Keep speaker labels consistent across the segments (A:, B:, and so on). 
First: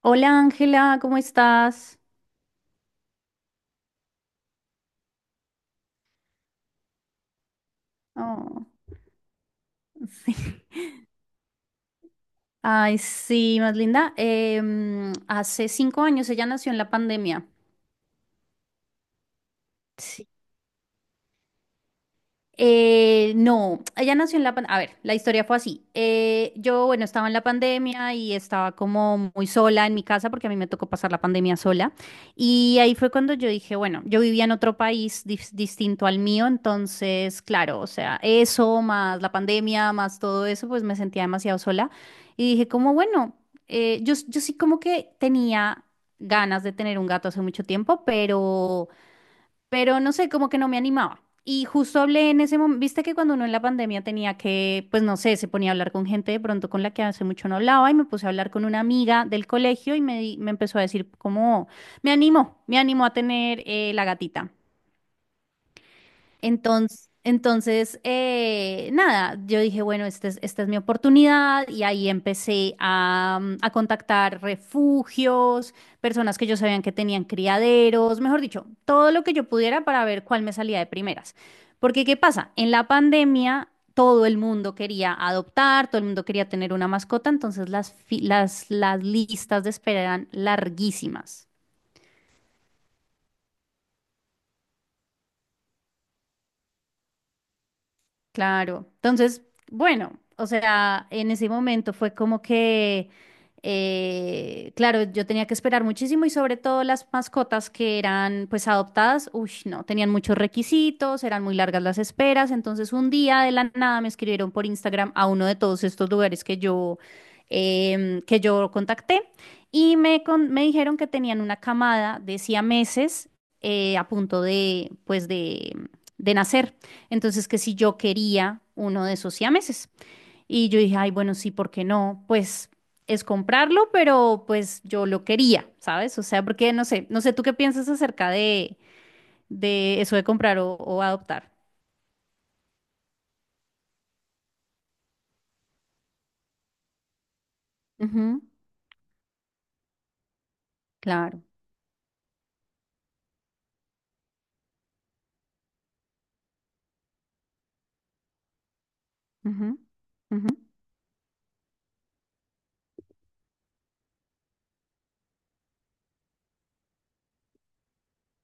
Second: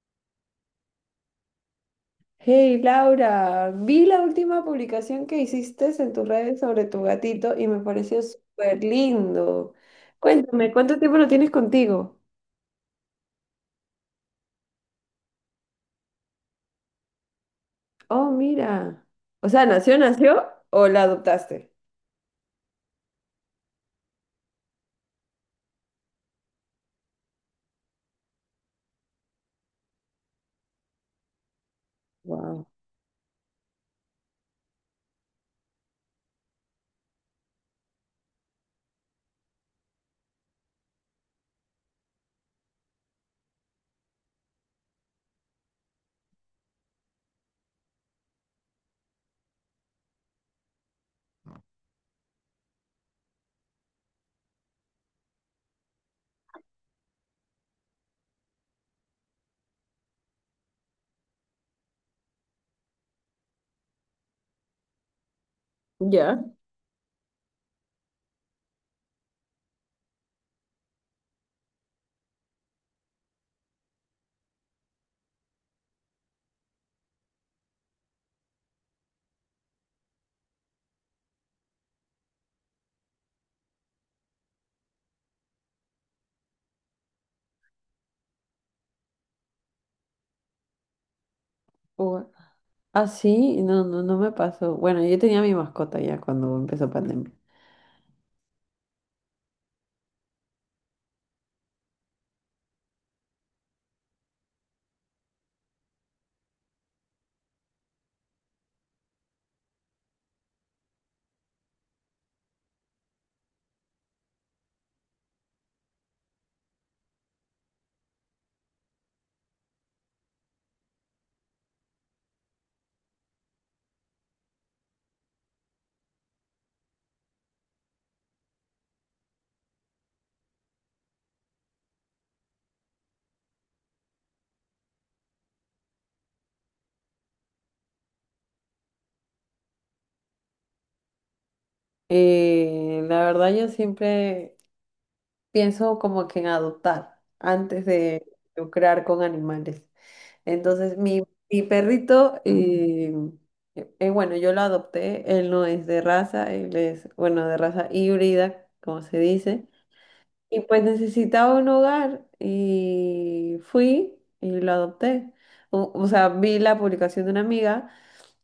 A: Hola Ángela, ¿cómo estás?
B: Hey Laura, vi la última publicación que hiciste en tus redes sobre tu gatito y me pareció
A: Oh,
B: súper lindo.
A: sí.
B: Cuéntame, ¿cuánto tiempo lo tienes contigo?
A: Ay, sí, más linda. Hace 5 años ella nació en la pandemia.
B: Oh, mira. O sea, ¿nació,
A: Sí.
B: nació o la adoptaste?
A: No, ella nació en la pandemia. A ver, la historia fue así. Yo, bueno, estaba en la pandemia y estaba como muy sola en mi casa porque a mí me tocó pasar la pandemia sola.
B: Wow.
A: Y ahí fue cuando yo dije, bueno, yo vivía en otro país distinto al mío, entonces, claro, o sea, eso más la pandemia, más todo eso, pues me sentía demasiado sola. Y dije, como bueno, yo sí como que tenía ganas de tener un gato hace mucho tiempo, pero no sé, como que no me animaba. Y justo hablé en ese momento, viste que cuando uno en la pandemia tenía que, pues no sé, se ponía a hablar con gente de pronto con la que hace mucho no hablaba y me puse a hablar con una amiga del colegio y me, me empezó a decir como, me animó a tener la gatita.
B: Ya.
A: Entonces, nada, yo dije, bueno, esta es mi oportunidad y ahí empecé a, a contactar refugios, personas que yo sabían que tenían criaderos, mejor dicho, todo lo que yo pudiera para ver cuál me salía de primeras. Porque, ¿qué pasa? En la pandemia todo el mundo quería adoptar, todo el mundo quería tener una mascota, entonces las listas de espera eran larguísimas.
B: Ua- Ah, sí, no, no, no me pasó. Bueno, yo tenía mi mascota ya cuando empezó pandemia.
A: Claro. Entonces, bueno, o sea, en ese momento fue como que, claro, yo tenía que esperar muchísimo y sobre todo las mascotas que eran pues adoptadas, uy, no, tenían muchos requisitos, eran muy largas las esperas, entonces un día de la nada me escribieron por Instagram a uno de todos estos lugares que yo, que yo contacté y me, me dijeron que tenían una camada de siameses a punto de, pues de nacer. Entonces, que si yo quería uno de esos siameses. Y yo dije, ay, bueno, sí, ¿por qué no? Pues es comprarlo, pero pues yo lo quería, ¿sabes? O sea, porque no sé, no sé, ¿tú qué piensas acerca de eso de comprar o adoptar?
B: La verdad, yo siempre pienso como que en adoptar antes de
A: Ujú,
B: lucrar con animales. Entonces, mi,
A: claro.
B: mi perrito, bueno, yo lo adopté, él no es de raza, él es, bueno, de raza híbrida, como se dice,
A: Ujú, ujú,
B: y pues necesitaba un hogar y fui y lo adopté. O sea, vi la publicación de una amiga,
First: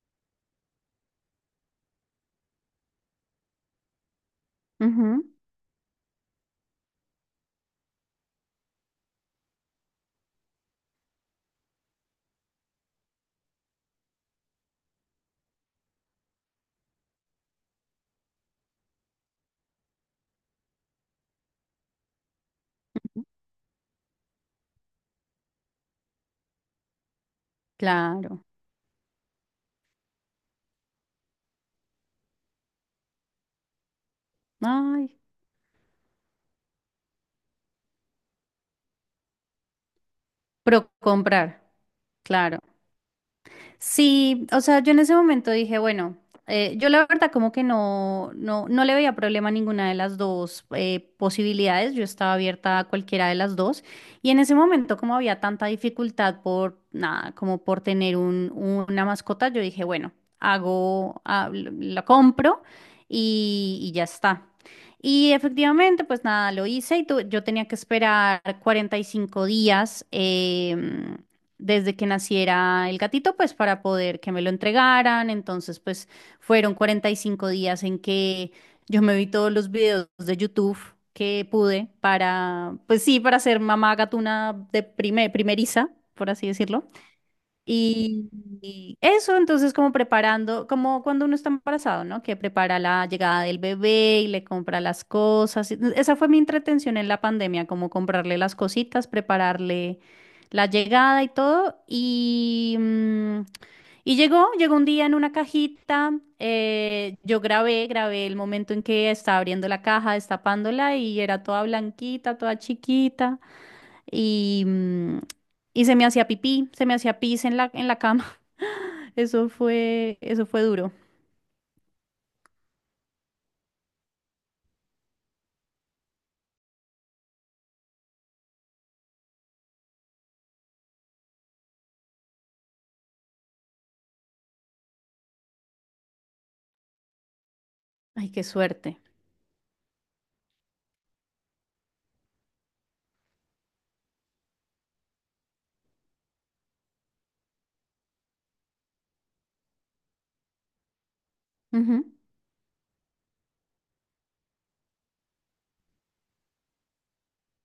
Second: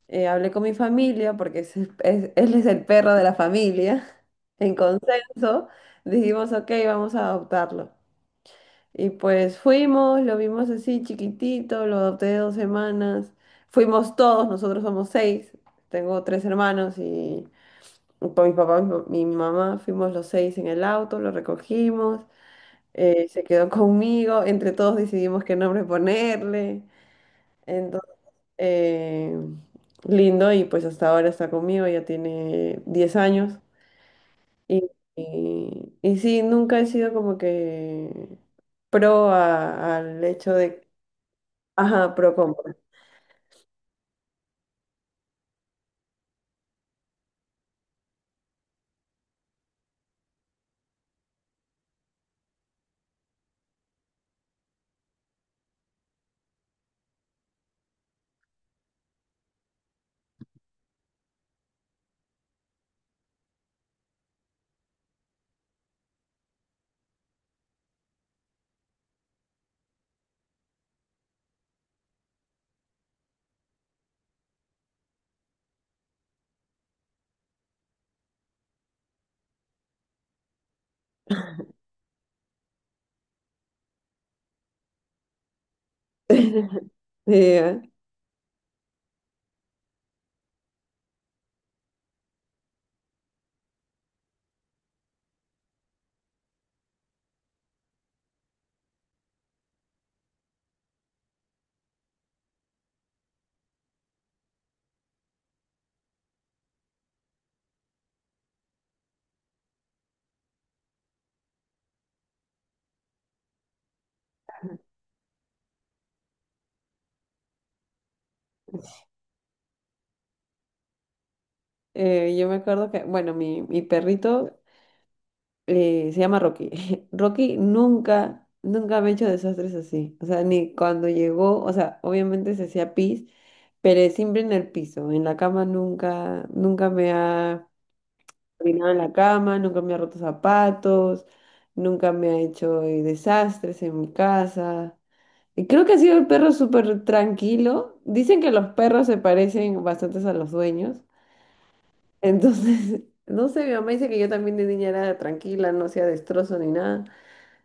B: hablé con mi familia, porque él es el perro de la familia, en
A: ujú,
B: consenso, dijimos, ok, vamos a adoptarlo. Y pues fuimos, lo vimos así chiquitito, lo adopté de 2 semanas. Fuimos todos, nosotros somos seis. Tengo tres hermanos y con mi papá, mi mamá, fuimos los seis en el auto, lo recogimos,
A: ujú.
B: se quedó conmigo, entre todos decidimos qué nombre ponerle. Entonces,
A: Claro.
B: eh, lindo y pues hasta ahora está conmigo, ya tiene 10 años. Y,
A: Ay,
B: y, y sí, nunca he sido como que al hecho de
A: pro comprar.
B: Ajá, pro
A: Claro.
B: compra.
A: Sí, o sea, yo en ese momento dije, bueno, yo la verdad como que no, no, no le veía problema a ninguna de las dos posibilidades, yo estaba abierta a cualquiera de las dos y en ese momento como había tanta dificultad por nada, como por tener un, una mascota, yo dije, bueno, hago, ah, la compro y ya está. Y efectivamente, pues nada, lo hice y yo tenía que esperar 45 días. Desde que naciera el gatito, pues para poder que me lo entregaran. Entonces, pues fueron 45 días en que yo me vi todos los videos de YouTube que pude para, pues sí, para ser mamá gatuna de primeriza, por así decirlo.
B: Eh,
A: Y, y eso, entonces, como preparando, como cuando uno está embarazado, ¿no? Que prepara la llegada del bebé y le compra las cosas. Esa fue mi entretención en la pandemia, como comprarle las cositas, prepararle la llegada y todo. Y llegó un día en una cajita. Yo grabé el momento en que estaba abriendo la caja, destapándola y era toda blanquita, toda chiquita. Y, mm, y se me hacía pipí, se me hacía pis en la cama. Eso fue duro.
B: yo me acuerdo que, bueno, mi perrito se llama Rocky. Rocky nunca, nunca me ha hecho desastres así. O sea, ni cuando llegó, o sea, obviamente se hacía pis, pero siempre en el piso. En la cama nunca, nunca me ha
A: Ay, qué
B: orinado en
A: suerte.
B: la cama, nunca me ha roto zapatos, nunca me ha hecho desastres en mi casa. Y creo que ha sido el perro súper tranquilo. Dicen que los perros se parecen bastante a los dueños.
A: Ujú,
B: Entonces, no sé, mi mamá dice que yo también de niña era tranquila, no hacía destrozo ni nada,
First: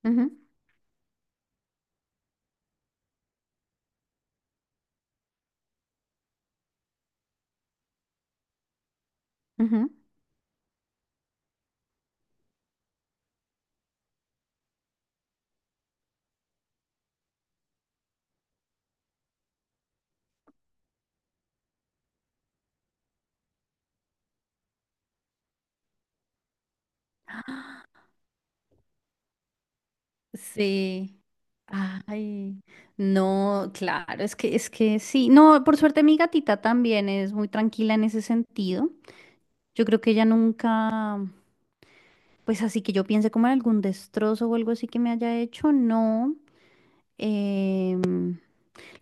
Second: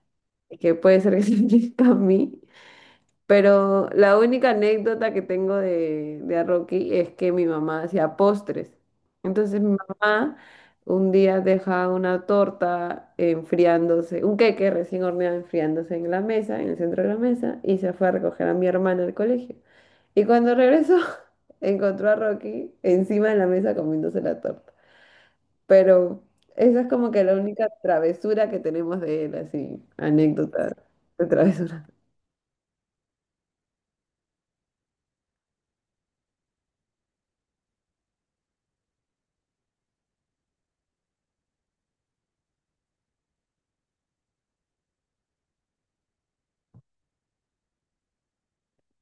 A: ujú,
B: y que puede ser que se aplica a mí. Pero la única anécdota que tengo de a Rocky es que mi mamá hacía postres. Entonces mi
A: ujú.
B: mamá un día deja una torta enfriándose, un queque recién horneado enfriándose en la mesa, en el centro de la mesa, y se fue a recoger a mi hermana al colegio. Y cuando regresó, encontró a Rocky encima de la mesa comiéndose la torta. Pero esa es como que la única travesura que tenemos de él, así, anécdota
A: Sí.
B: de travesura.
A: Ay, no, claro, es que sí. No, por suerte mi gatita también es muy tranquila en ese sentido. Yo creo que ella nunca, pues así que yo piense como en algún destrozo o algo así que me haya hecho, no. Em,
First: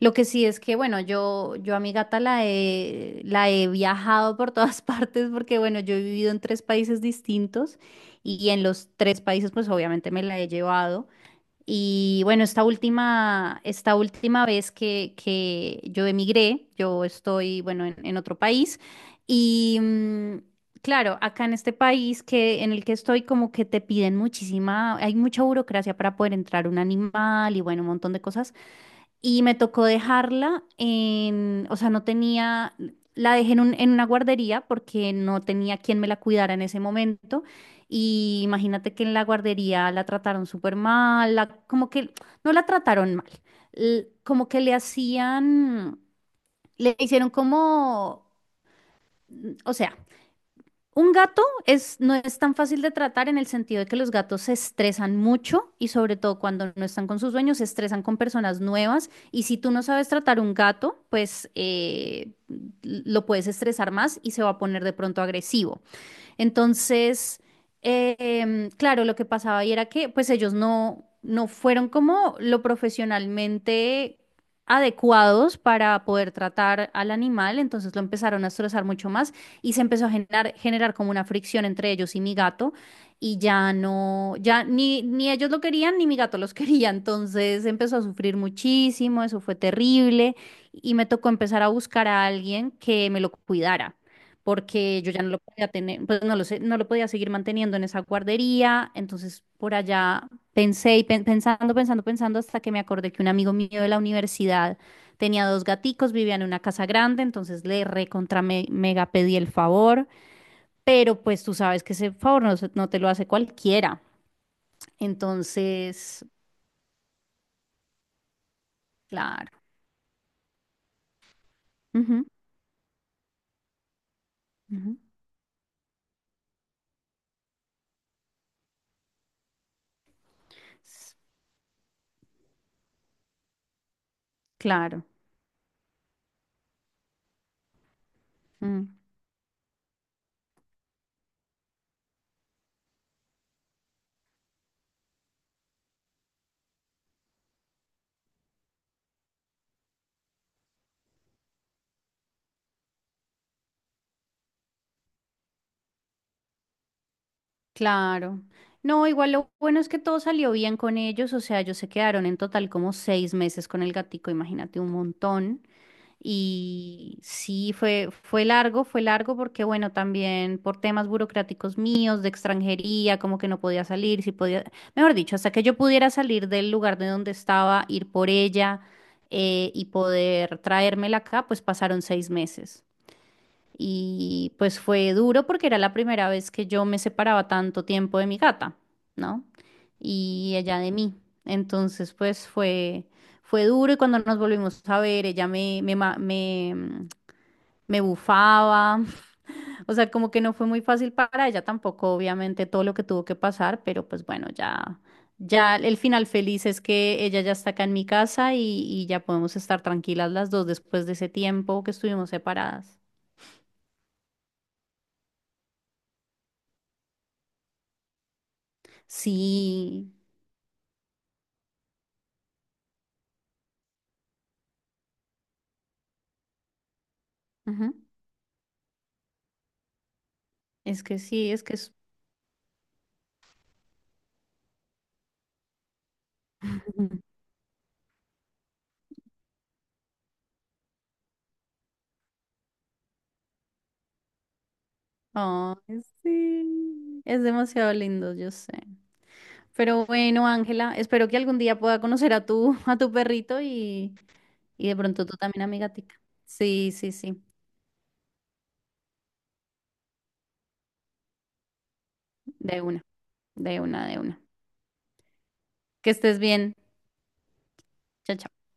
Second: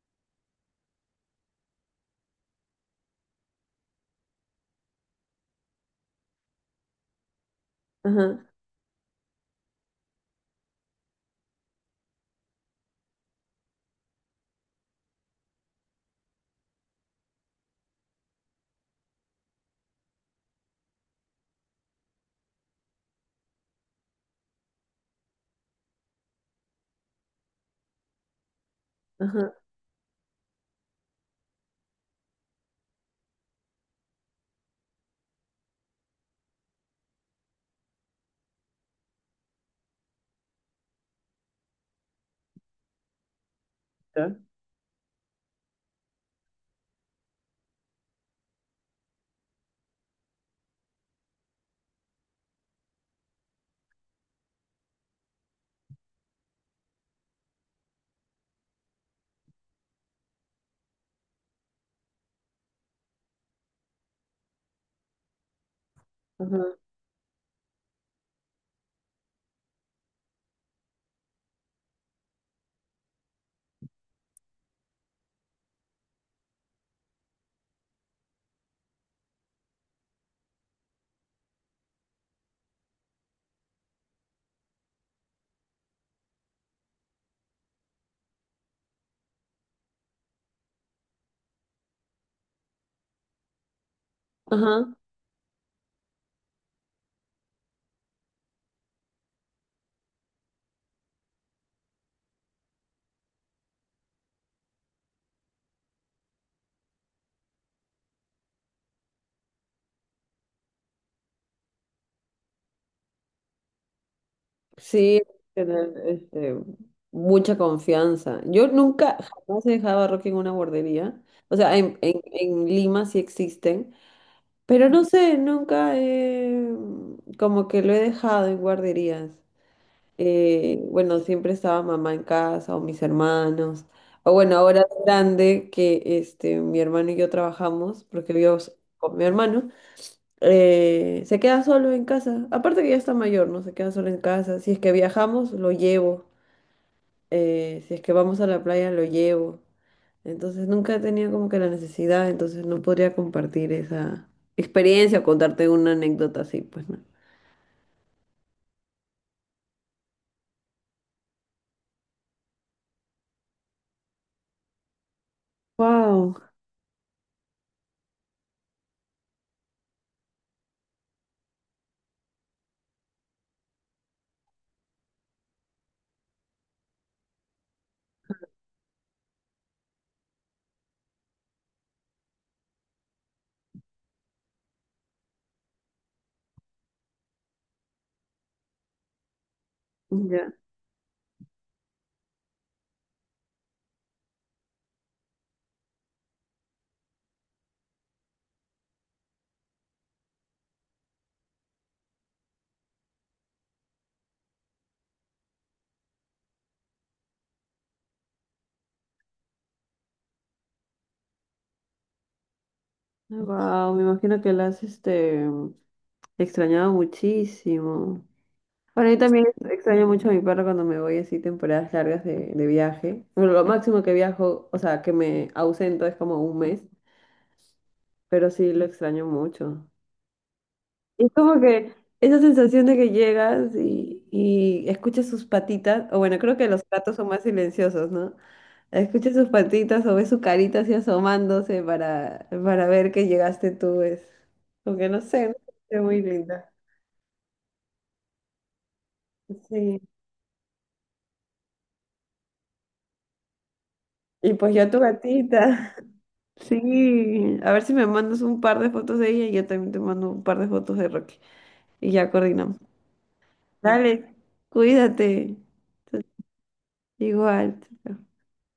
A: Lo que sí es que, bueno, yo a mi gata la he viajado por todas partes porque, bueno, yo he vivido en 3 países distintos
B: Ajá,
A: y en los 3 países, pues obviamente me la he llevado. Y bueno, esta última vez que yo emigré, yo estoy, bueno, en otro país y claro, acá en este país que, en el que estoy, como que te piden muchísima, hay mucha burocracia para poder entrar un animal y, bueno, un montón de cosas y
B: ajá,
A: me tocó dejarla en, o sea, no tenía, la dejé en, en una guardería porque no tenía quien me la cuidara en ese momento. Y imagínate que en la guardería la trataron súper mal, como que no la trataron mal,
B: ya,
A: como que le hacían, le hicieron como, o sea, un gato es, no es tan fácil de tratar en el sentido de que los gatos se estresan mucho y sobre todo cuando no están con sus dueños se estresan con personas nuevas y si tú no sabes tratar un gato, pues lo puedes estresar más y se va a poner de pronto agresivo.
B: ajá,
A: Entonces, claro, lo que pasaba ahí era que pues ellos no, no fueron como lo profesionalmente adecuados para poder tratar al animal, entonces lo empezaron a estresar mucho más y se empezó a generar como una fricción entre ellos y mi gato y ya no, ya ni, ni ellos lo querían ni mi gato los quería, entonces empezó a sufrir muchísimo, eso fue terrible y me tocó empezar a buscar a alguien que me lo cuidara
B: ajá.
A: porque yo ya no lo podía tener, pues no lo sé, no lo podía seguir manteniendo en esa guardería. Entonces, por allá pensé y pensando, pensando, pensando, hasta que me acordé que un amigo mío de la universidad tenía 2 gaticos, vivía en una casa grande, entonces le recontra mega pedí el favor, pero pues tú sabes que ese favor no, no te lo hace cualquiera.
B: Sí, tener
A: Entonces,
B: mucha confianza. Yo nunca,
A: claro.
B: jamás he dejado a Rocky en una guardería. O sea, en, en,
A: Ujú,
B: en Lima sí existen, pero
A: ujú.
B: no sé, nunca he, como que lo he dejado en guarderías.
A: s-
B: Bueno, siempre estaba mamá en casa o mis hermanos. O bueno, ahora
A: Claro.
B: es grande que mi hermano y yo trabajamos, porque vivo
A: Mm.
B: con mi hermano, se queda solo en casa. Aparte que ya está mayor, ¿no? Se queda solo en casa. Si es que viajamos, lo llevo. Si es que vamos a la playa, lo llevo. Entonces nunca he tenido como que la necesidad, entonces no podría compartir esa experiencia o contarte una anécdota así, pues no.
A: Claro. No, igual lo bueno es que todo salió bien con ellos, o sea, ellos se quedaron en total como 6 meses con el gatico, imagínate un montón.
B: Wow.
A: Y sí, fue, fue largo porque bueno, también por temas burocráticos míos, de extranjería, como que no podía salir, si podía, mejor dicho, hasta que yo pudiera salir del lugar de donde estaba, ir por ella y poder traérmela acá, pues pasaron 6 meses. Y pues fue duro porque era la primera vez que yo me separaba tanto tiempo de mi gata, ¿no?
B: Ya.
A: Y ella de mí. Entonces, pues fue, fue duro y cuando nos volvimos a ver, ella me, me, me bufaba. O sea, como que no fue muy fácil para ella tampoco, obviamente, todo lo que tuvo que pasar, pero pues bueno, ya, ya el final feliz es que ella ya está acá en mi casa y ya podemos estar tranquilas las dos después de ese tiempo que estuvimos separadas.
B: Wow, me imagino que la has. Extrañaba muchísimo. Bueno, yo también extraño
A: Sí,
B: mucho a mi perro cuando me voy así temporadas largas de viaje. Bueno, lo máximo que viajo, o sea, que me ausento es como un mes,
A: ajá.
B: pero sí lo extraño mucho.
A: Es que
B: Y es
A: sí,
B: como
A: es que
B: que
A: es...
B: esa sensación de que llegas y escuchas sus patitas, o bueno, creo que los gatos son más silenciosos, ¿no? Escuchas sus patitas o ves su carita así asomándose para ver que llegaste tú, es como que no sé, ¿no?
A: Ay,
B: Es muy linda.
A: sí, es demasiado lindo, yo sé.
B: Sí.
A: Pero bueno, Ángela, espero que algún día pueda conocer a tu perrito
B: Y pues yo
A: y
B: a
A: de
B: tu
A: pronto tú también a mi
B: gatita.
A: gatica. Sí, sí, sí,
B: Sí, a ver si me mandas un par de fotos de ella y yo también te mando un par de fotos de Rocky. Y ya coordinamos.
A: de una, de una, de
B: Dale,
A: una.
B: cuídate.
A: Que estés bien.
B: Igual.
A: Chao, chao.